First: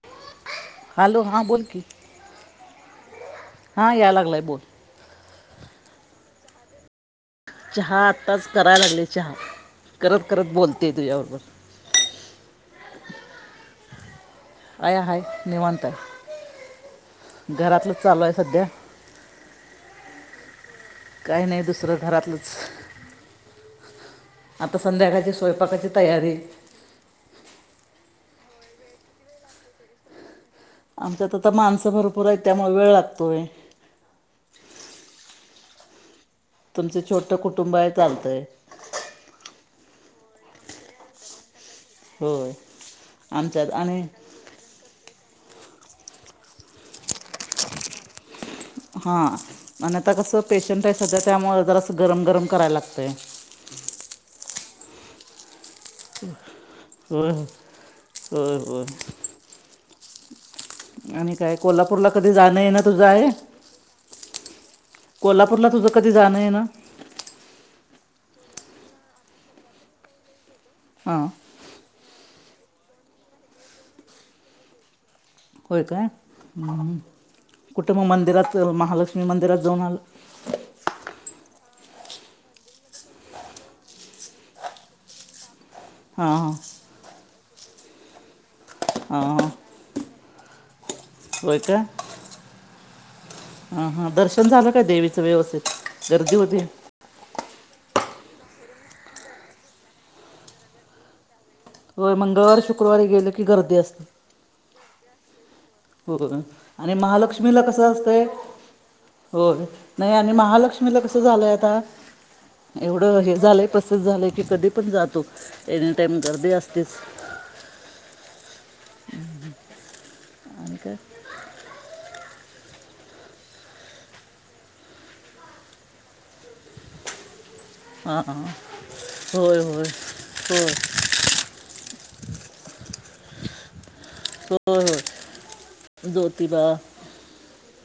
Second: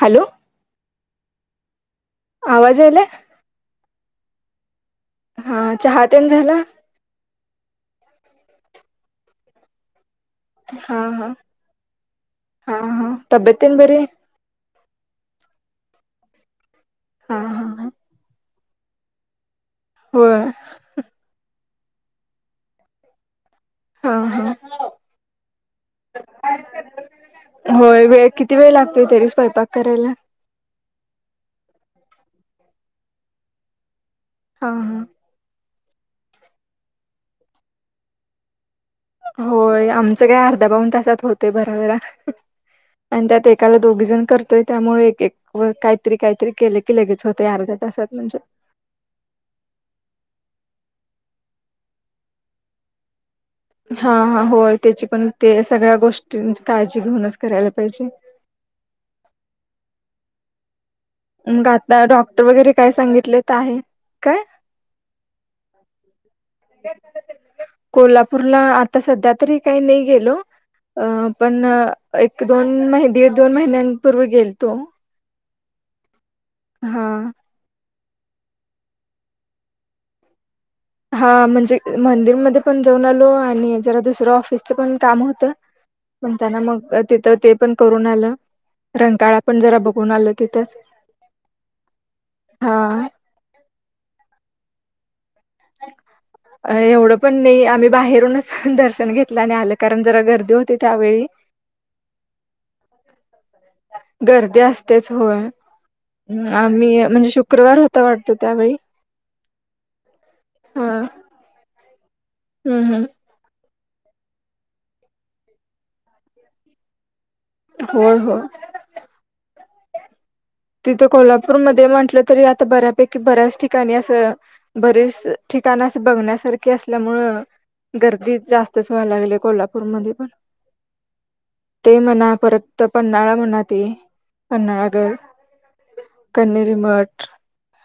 Hello. Hello हां बोल की. आवाजले. हा याय लागलाय बोल. हा चहते्यान झालं. चहा आत्ताच करायला लागले चहा करत करत बोलते तुझ्याबरोबर. हां हां तब्येत तेन बरी हाय. आय हाय निवांत हा हाय हा हा घरातलं चालू आहे सध्या. होय. काही नाही दुसरं घरातलंच. हा. हा आता संध्याकाळची स्वयंपाकाची तयारी. होय वेळ किती वेळ लागतोय तरी स्वयपाक करायला. आमच्यातता माणसं भरपूर आहे त्यामुळे वेळ लागतोय. हां हां. तुमचं छोटं कुटुंब आहे चालतंय. होय आमचं काय अर्धा पाऊन तासात होत तय भराभरा होय आणि त्यात आमच्यात एकाला आणि दोघी जण करतोय. त्यामुळे एक व काहीतरी काहीतरी केले की लगेच होत अर्ध्या तासात म्हणजे हा आणि आता कसं पेशंट आहे सध्या त्यामुळे त्याला अस गरम गरम करायला लागतंय. हा हा होय त्याची पण ते सगळ्या गोष्टींची काळजी घेऊनच करायला पाहिजे. हो हो. आणि काय मग आता कोल्हापूरला कधी डॉक्टर जाणं वगैरे येन काय तुझं आहे. सांगितलेत आहे काय कोल्हापूरला तुझं कधी जाणं येन. कोल्हापूरला आता सध्या तरी काही नाही गेलो अ हां पण एक दोन महि दीड दोन महिन्यांपूर्वी गेल तो. होय काय हा कुठे मग मंदिरात महालक्ष्मी मंदिरात जाऊन आलं हा म्हणजे मंदिरमध्ये पण जाऊन आलो आणि जरा दुसरं ऑफिसचं पण काम होतं. हां हां म्हणताना मग तिथं ते. पण करून आलं रंगकाळा पण जरा बघून आलं तिथंच. हो काय. हा. ह हा दर्शन झालं काय देवीचं व्यवस्थित गर्दी होती. एवढं पण नाही आम्ही बाहेरूनच दर्शन घेतलं आणि आलं कारण जरा गर्दी होती त्यावेळी. ह [unintelligible] हो मंगळवारी शुक्रवारी गेले की गर्दी असते. गर्दी असतेच होय होय आणि आम्ही म्हणजे शुक्रवार होता वाटतो त्यावेळी. हो नाही आणि हा महालक्ष्मीला कसं झालंय आता हम्म हम्म एवढं हे झालंय पस झाले की कधी पण जातो एनीटाईम गर्दी असतेच. हो हो. आणि काय तिथं कोल्हापूरमध्ये म्हटलं तरी आता बऱ्यापैकी बऱ्याच ठिकाणी असं बरीच ठिकाण अस बघण्यासारखी असल्यामुळं हां गर्दी हां जास्तच व्हायला लागली होय होय कोल्हापूरमध्ये पण होय ते म्हणा परतत पन््हाळा म्हणा ते होय पन््हाळा घर होय ज्योतिबा कनरी मट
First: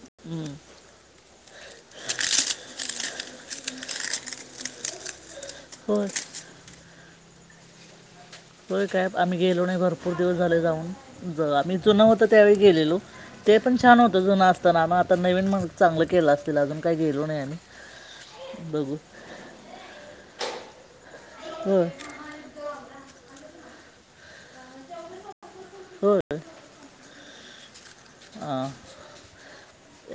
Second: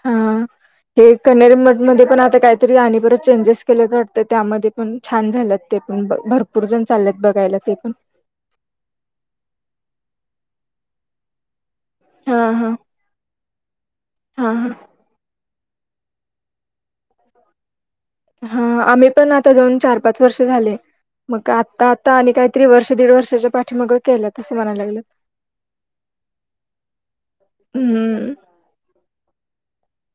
हा हम्म. हे कनेरी मठमध्येध्ये पण आता काहीतरी आण परत चेंजेस केल्याच वाटतं त्यामध्ये पण छान झालंत ते पण होय भरपूर जण चाललेत बघायला ते पण हो काय आम्ही गेलो नाही भरपूर दिवस झाले जाऊन ज आम्ही जुन होत हा त्यावेळी हा गेलेलो. ते पण छान होतं जुनं हा हा असताना मग आता नवीन मग चांगलं केलं असतील अजून काही गेलो नाही आम्ही. हा बघू आम्ही पण आता जाऊन चार पाच वर्ष झाले मग होय आता आ आणि काही ति वर्ष दीड वर्षाच्या पाठीमागं केलं त असं म्हणाय लागलं. होय. हम्मम.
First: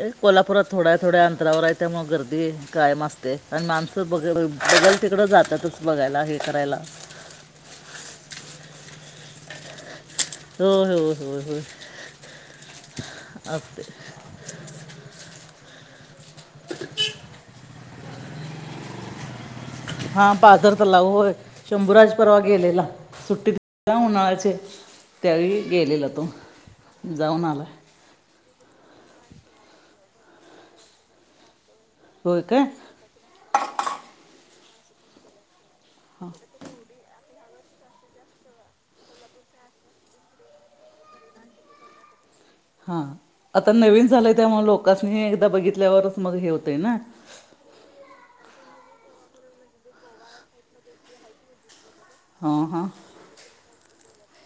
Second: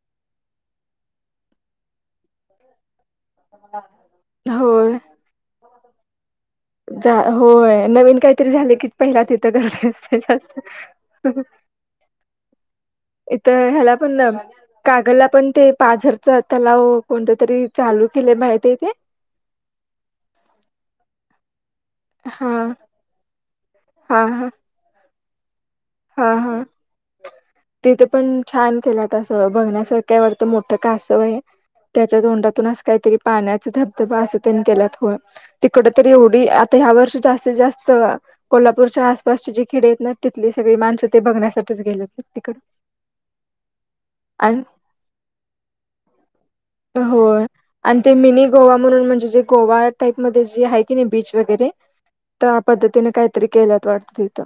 ए कोल्हापुरात थोड्या थोड्या अंतरावर आहे त्यामुळं गर्दी कायमी आस्त ते आणि माणसं ब बघल होय. तिकडं जातातच बघायला हे करायला. जा होय नवीन काहीतरी झाले की पहिला तिथं करज असते जास्त हो हो हो होय इथं असते ह्याला पण कागलला पण ते पाझरच तलाव कोणत तरी चालू केले माहिती ते हा पाजर तलाव होय शंभूराज परवा हा गेलेला सुट्टीत हा हा उन्हाळ्याचे त्यावेळी गेलेला तो हा हा जाऊन आला तिथे पण छान केला त असं बघण्यासारखं वाटतं मोठं कासव आहे त्याच्या होय काय तोंडातून काहीतरी पाण्याचा धबधबा असे त्यांनी केल्यात होय तिकड तर एवढी आता ह्या वर्षी जास्तीत जास्त कोल्हापूरच्या आसपासचे जी खिडे आहेत ना तिथलीच सगळी माणसं ते बघण्यासाठीच गेले हो तिकडडे हा आता नवीन झालंय त्यामुळे लोकसणी हे एकदा बघितल्यावरच मग हे होत हो आणि ते मिनी गोवा म्हणून म्हणजे जे गोवा टाईपमध्येध्ये जे आहे की नाही बीच वगैरे त्या हां हां पद्धतीने काहीतरी केल्यात वाटतं तिथं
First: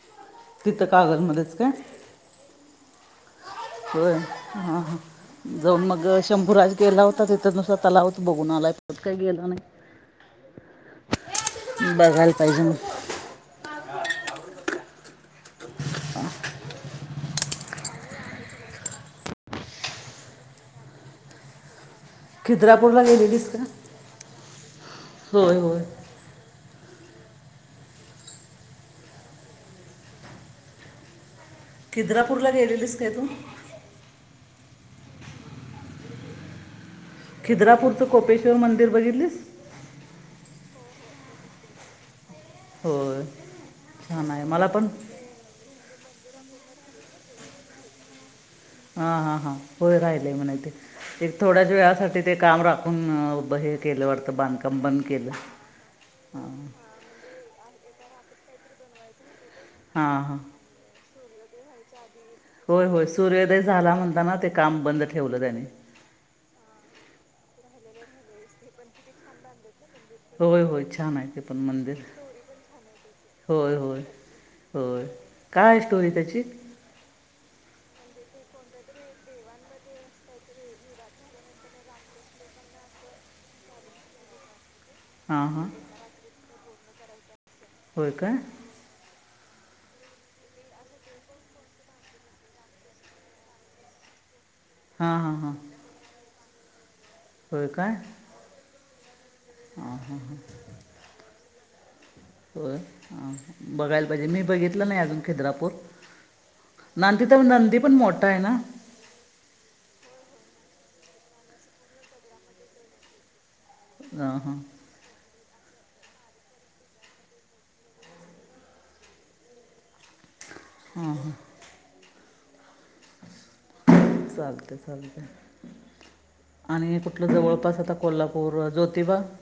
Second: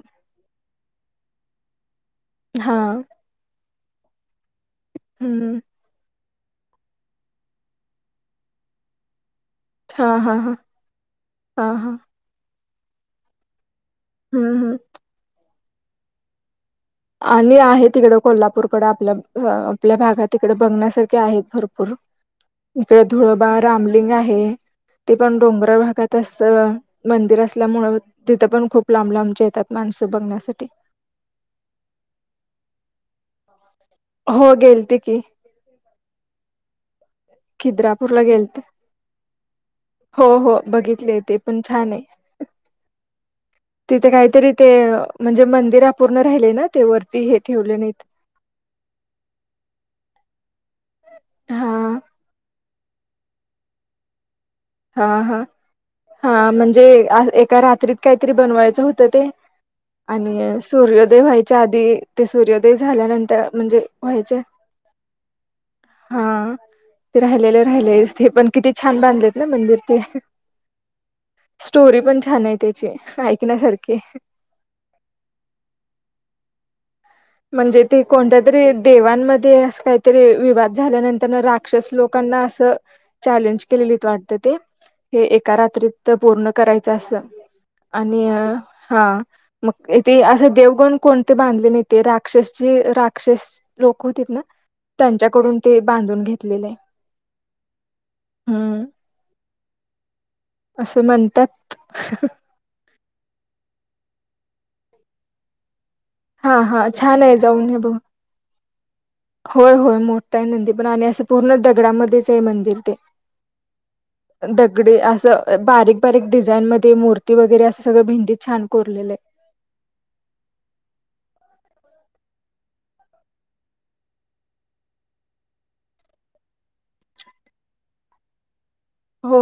तिथं कागल मध्येच काय हा होय ह हम्म जाऊन मग अ शंभूराज गेला होता तिथं नुसता तलावत बघून आला काही गेला नाही हा हा हा हा हा अकाल पाहिजून हा हम हा आणि आहे तिकड कोल्हापूरकडं आपल्या आपल्या भागात इिकडे बघण्यासारखे आहेत भरपूर खिद्रापूरला इकडे धुळबा गेलेलीस का रामलिंग आहे ते पण होय डोंगरा होय भागात तस मंदिर असल्यामुळं तिथं पण खूप लांब लांबचे येतात माणसं बघण्यासाठी खीद्रापूरला गेलेलीस काय तू हो गेल त की खिद्रापूरचं खिद्रापूरला कोपेश्वर गेलते मंदिर बघितलीस हो हो बघितले ते पण छान आहे होय तिथे छान आहे काहीतरी मला ते पण म्हणजे मंदिर अपूर्ण राहिले ना ते वरती हे ठेवले नाहीत हा हा हा होय राहिलेय म्हण ते एक थोड्याच हा वेळासाठी ते काम राखून हे केल्यावर बांध हा हा हा म्हणजे एका रात्रीत काहीतरी बनवायचं होतं ते हां हां आणि सूर्योदय व्हायच्या आधी ते सूर्योदय होय होय झाल्यानंतर सूर्योदय म्हणजे झाला म्हणताना व्हायचे ते काम बंद ठेवलं त्याने हा ते राहिलेले राहिलेच ते पण किती छान बांधलेत ना मंदिर ते होय होय छान आहे ते पण स्टोरी मंदिर पण छान आहे त्याची होय ऐकण्यासारखी होय होय काय आहे स्टोरी त्याची म्हणजे ते कोणत्या तरी देवांमध्ये अस काहीतरी विवाद झाल्यानंतर रा अक्ष लोकांना अस चॅलेंज केलेली वाटत ते हे हां एका हां रात्रीत पूर्ण करायचं असं होय आणि काय हा मगथे असं देव पण कोण बांधले नाही ते राक्षस जे राक्षस लोक होते ना हां हां हां त्यांच्याकडून ते बांधून घेतलेले आहे होय काय हम् हा हा हा असं म्हणतात हो बघायला पाहिजे मी बघितलं नाही अजून खिद्रापूर हा हा छान नांदी आहे तर जाऊन हे नंदी पण बघ मोठा आहे ना होय होय मोठा आहे नंदी पण आणि असं पूर्ण दगडामध्येच आहे मंदिर ते हां द हां तगडे असं बारीक बारीक डिझाईन मध्ये मूर्ती वगैरे असं सगळं भिंतीत छान कोरलेले हां हां चालत चालत आणि कुठलं जवळपास आता कोल्हापूर ज्योतिबा आहे हो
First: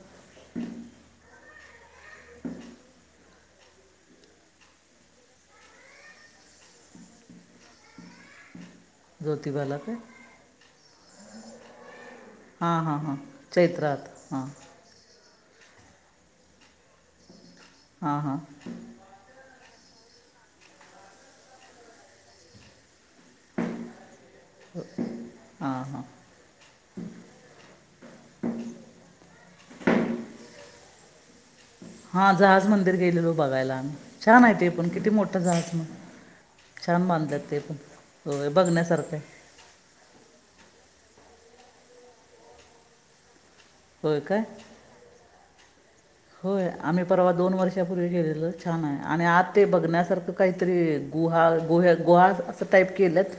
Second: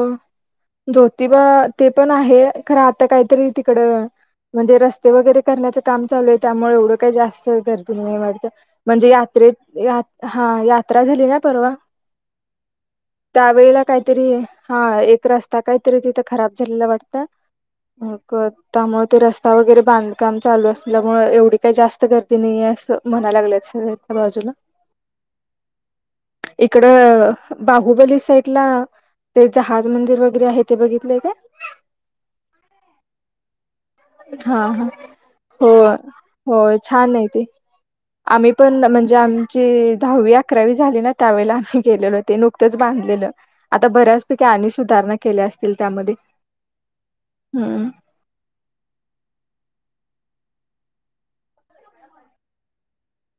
ज्योतिबा ते पण आहे खरं आता काहीतरी तिकडं म्हणजे रस्ते वगैरे करण्याचं काम चालू आहे त्यामुळे एवढं काही जास्त गर्दी नाही वाटत. म्हणजे ज्योतिबाला काय यात्रेत हा यात्रा झाली ना परवा? हां हां हां त्यावेेळेला चैत्रात काहीतरी हां हा एक रस्ता काहीतरी तिथं खराब झालेला वाटत म हां हां त्यामुळे ते रस्ते ता वगैरे बांधकाम चालू असल्यामुळे एवढी काही जास्त गर्दी नाहीे असं म्हणायला लागल्या शेच्या बाजूला. हां हां इकड बाहुबली सैड ला ते जहाज मंदिर वगैरे आहे ते बघितलंय का? हा जहाज मंदिर गेलेलो बघायला आम्ही. छान हा आहे ते हा पण किती मोठं हो जहाज मग हो छान आहे ते. बांधलं पण होय आम्ही पण म्हणजे बघण्यासारखं आम् आहे जी दहावी अकरावी झाली ना त्यावेला आम्ही गेलेलो ते नुकतंच बांधलेलं. आता होय काय बऱ्याचपैकी आणि सुधारणा केल्या असतील त्यामध्ये. होय आम्ही परवा दोन हम्म वर्षापूर्वी गलेलो. छान आहे आणि आज ते बघण्यासारख काहीतरी गु गु गुहा असं टाईप केलात.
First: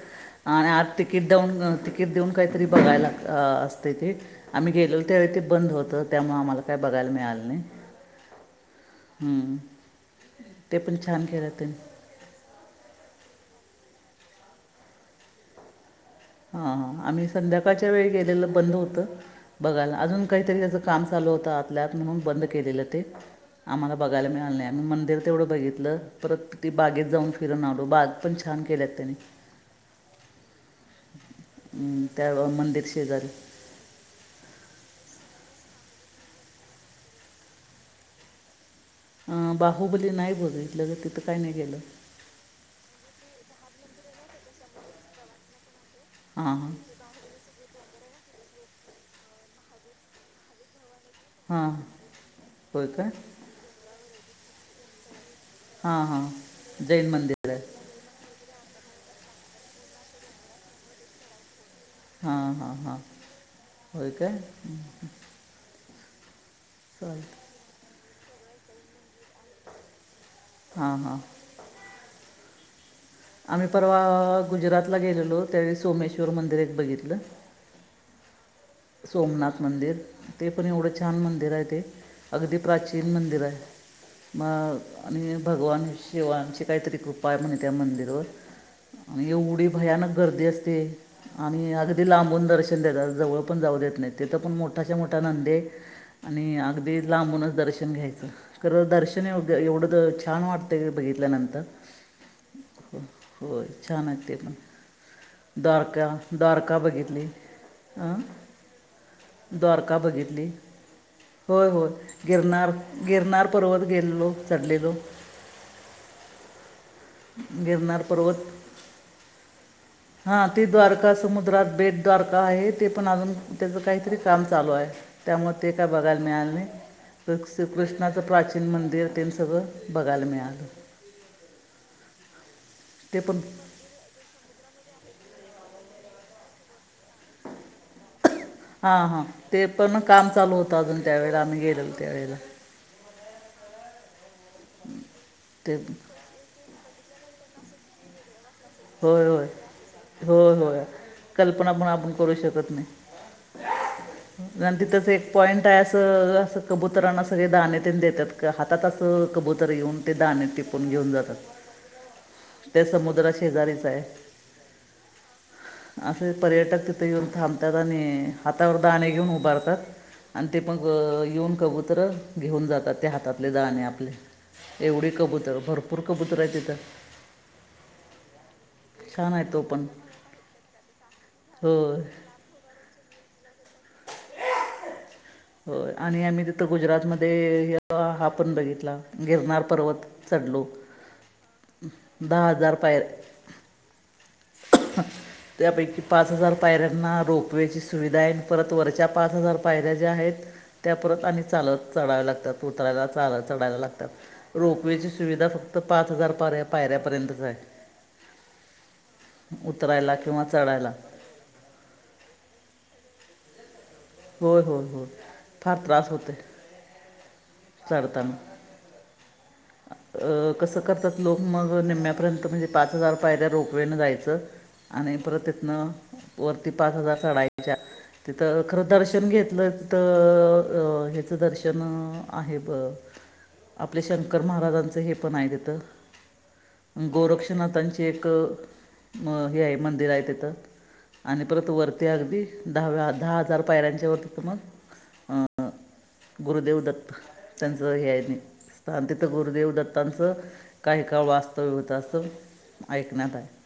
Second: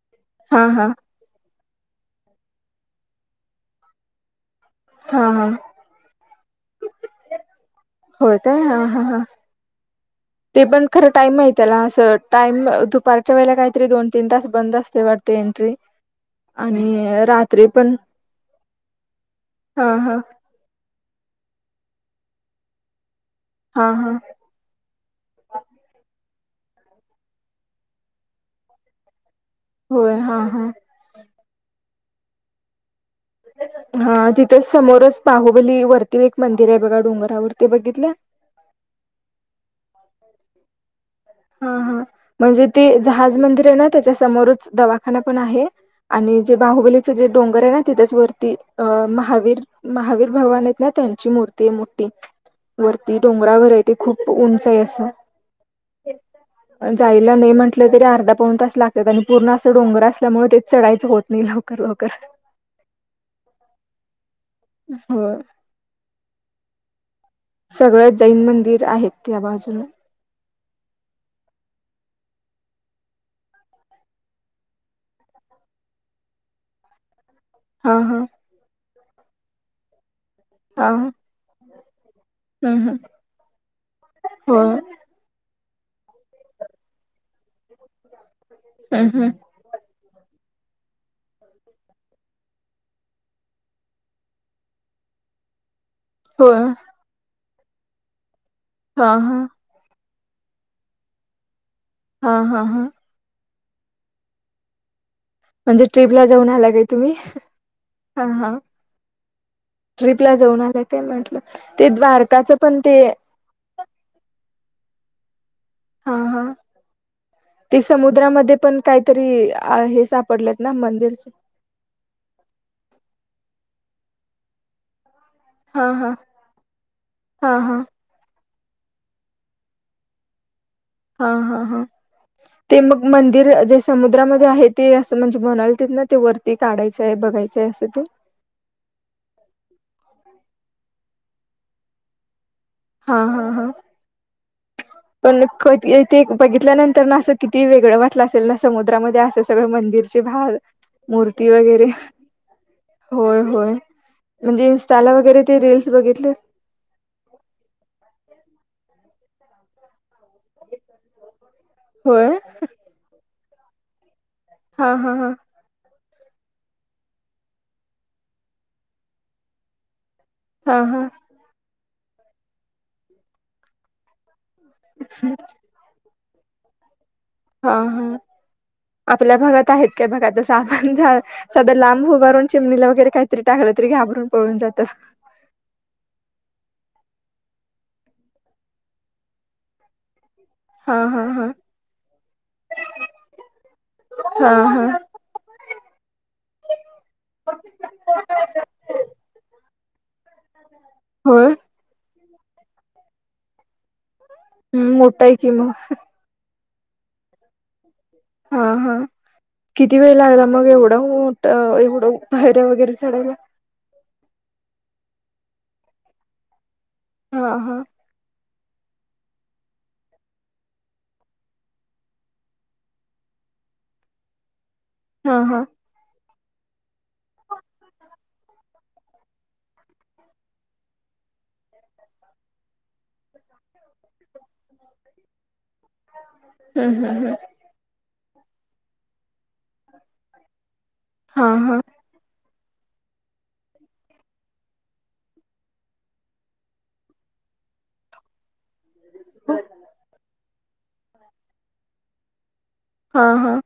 हा आणि आज हा तिकीट देऊन तिकीट देऊन काहीतरी बघायला असते ते. आम्ही गेलेलो हा त्यावेळी ते हा बंद होतं त्यामुळे आम्हाला काय बघायला मिळालं नाही. हो काय. हा हम्म ते पण खरा टाईम आहे त्याला असं टाइम दुपारच्या वेळेला काहीतरी दोन तीन तास बंद असते वाटते एंट्री. हा हा आणि आम्ही रात्री संध्याकाळच्या पण वेळी गेलेलं बंद होतं हा बघायला हा अजून काहीतरी त्याच काम चालू होत आतल्यात म्हणून बंद केलेलं ते हा आम्हाला हा बघायला मिळालं नाही आही मंदिर तेवढं बघितलं परत ती बागेत जाऊन फिरून आलो बाग पण छान केल्यात त्यानी, होय हा हा हम् त्यावे मंदिर शेजारी, हा तिथं समोरच बाहुबली वरती एक मंदिर आहे बघा डोंगरावरती बघितल्या? अ बाहुबली नाही बघ लग तिथं काय नाही हा गेलं हा म्हणजे ते जहाज मंदिर आहे ना त्याच्या समोरच दवाखाना पण आहे. आणि जे हां हां बाहुबली जे डोंगर आहे ना ति त्याच्याच वरती अ महावीर महावीर भगवान य ना त्यां ची मूर्ती हां आहे मोठी होय काय वरती डोंगराघर आहे ते खूप उंच आहे अस. हा हां जैन जायला मंदिर नाही आहे म्हण कुठ तरी अर्धा पाऊन तास लागतात आणि पूर्ण असं डोंगर असल्यामुळे तेच चढायचं होत नाही लवकर ल हां हां हां होय का. हो [unintelligible] सगळ जैन मंदिर आहेत त्या बाजून. हा हा आम्ही परवा गुजरातला गेलेलो त्यावेळी सोमेश्वर मंदिर एक बघितलं. हा हा सोमनाथ मंदिर ते पण हा एवढं छान मंदिर आहे ते. अगदी हम्म प्राचीन मंदिर आहे हो मग आणि भगवान शिवांची काहीतरी कृपा आहे म्हणे त्या मंदिरवर. हम्म आणि एवढी भयानक गर्दी असते आणि अगदी लांबून दर्शन देतात जवळ न जाऊ देत नाहीत तिथ पण मोठाच्या मोठा नदीय हो आणि हा अगदी लांबूनच दर्शन घ्यायचं खरं दर्शन हा ऐवढं ऐवढंत छान वाटतंय बघितल्यानंतर हा हा हा. हो होय छान हायत ते पण म्हणजे द्वारका ट्रीपला जाऊन आला द्वारका काय तुम्ही बघितली अ हा हा द्वारका ट्रीपला बघितली जाऊन आला काय म्हटलं होय ते होय द्वारकाचं गिरनार पण ते गिरनार पर्वत गेलेलो चढलेलो. हा हा. ते गिरनार पर्वत समुद्रामध्ये पण कायतरी हे हां सापडलेत ती ना द्वारका मंदिरचे समुद्रात बेद तारका आहे ते पण अजून तेज कायतरी काम चालूय. त्यामुळ ते काय हा हा बघायला मिळाल नाइ कृ हा हा कृष्ण ष्णाच प्राचीन मंदिर तेन सगळं बघायला मिळालं. हा हा हा ते मग मंदिर जस समुद्रामध्ये आहे ते असं म्हणजे म्हणाल तित ना वरती काढायचाय बघायचाय असं ते हा हा ते पण काम चालू होत अजून त्यावेेळेला आम्ही गेलेलो त्यावेळेला हा हा हा. पण ते कधी [unintelligible] बघितल्यानंतर आसं किती वेगळं वाटलं असेल ना समज द्रामध्ये होय आस होय सगळं मंदिरचे भाग होय होय मूर्ती कल्पना पण वैगरे आपण करू शकत नाही होय होय म्हणजे आणि तिथंच इन्स्टाला एक वगरे ते पॉइंट आहे रिल्स बघितल्या असं असं कबुतरांना सगळे दाणे तेन देत्यात का हातात आसं कबुतर येऊन ते दाणे टिपून घेऊन जातात होय ते समुद्रात शेजारीच हाय. हा हा हा. असे पर्यटक तिथे येऊन थांबतात आणि हातावर दाणे घेऊन उभारतात. आणि ते हा मग हा येऊन कबुतर घेऊन जातात ते हातातले दाणे आपल्या एवढी कबूतर भरपूर कबूतर हायत तिथं हा हा छान आपल्या आहे तो भागात पण आहेत काय बघा तसा साध होय लांब उभारून चिमणीला वगरे कायतरी टाकलं तरी घाबरून पळून जातं. होय आणि आम्ही तिथं गुजरातमध्ये हा पण बघितला गिरनार पर्वत चढलो. हा हा हा दहा हजार पायऱ्या. हा हा त्यापैकी पाच हजार पायऱ्यांना रोपवेची सुविधा हाय परत वरच्या पाच हजार पायऱ्या ज्या आहेत त्या परत आणि होय चालत चढाव्या लागतात उतरायला चालत चढायला लागतात. रोपवेची मोठा आहे सुविधा की मग फक्त पाच हजार पार्या पायऱ्यापर्यंतच हाय. हा हा किती वेळ किंवा लागला म चढायला एवढा मोठ ठ एवढं पायऱ्या वगरे चढायला. होय होय होय फार त्रास होतोय. हा हा. चढताना. अ कसं करतात लोक मग निम्यापर्यंत म्हणजे पाच हजार रोपवेन जायचं. आणि हा परत हा तिथनं वरती पाच हजार चढायच्या तिथं खरं दर्शन घेतलं तिथं हेचं दर्शन आहे ब आपले शंकर महाराजांचं हे पण हाय तिथं हम्म हम्म हम्म गोरक्षण नाथाची एक अ हे हाय मंदिर आहे तिथं आणि हा परत हा वरती अगदी दहव्या दहा हजार पायऱ्यांच्या वरती त मग अ अ गुरुदेव दत्त त्यांच हे हाय आणि तिथं गुरुदेव दत्तांचं काही काळ वास्तव्य होत असं हा ऐकण्यात हाय. हा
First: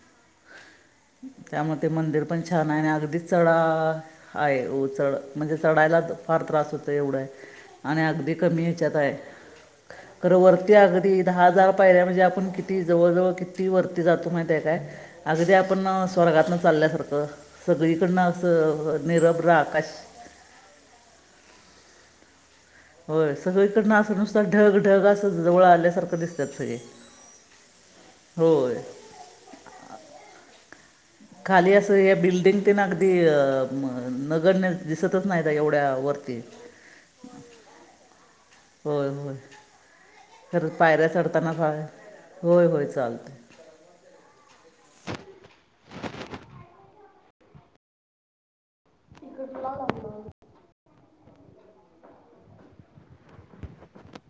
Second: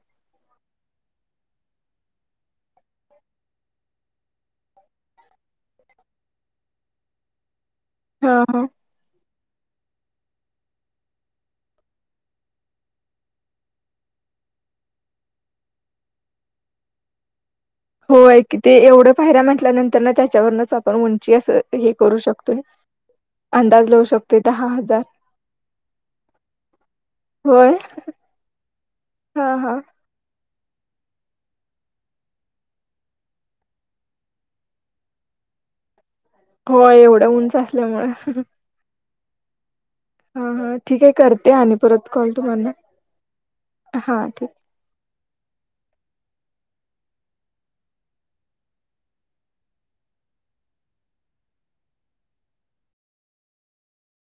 त्यामुळे ते मंदिर पण छान आहे आणि अगदी चढ आहे. हो चढ म्हणजे चढायला फार त्रास होतोय एवढ हाय. आणि अगदी हा हा कमी हयाच्यात हाय. खरं वरती अगदी दहा हजार पायऱ्या म्हणजे आपण किती जवळजवळ किती वरती जातो माहितीेय काय अगदी आपण स्वर्गातन चालल्यासारखं सगळीकडनं असं निरभ्र आ नंतर न त्याच्यावरच आपण उंची अस हे करू शकतोय. होय अंदाज सगळीकडनं लावू असं नुसत शकतोय दहा ढग हजार ढग असं जवळ आल्यासारखं दिसत्यात सगळे होय होय. हा हा खाली असं हे बिल्डिंग ते न अगदी नगण्य दिसतच नाय एवढ्या वरती होय एवढ उंच असल्यामुंळ होय होय. हा हा खरंच ठीक पायऱ्या ये करते चढताना आणि फार परत कॉल होय तुम्हाना होय चालतं हा ठीक तिकीटला नंबर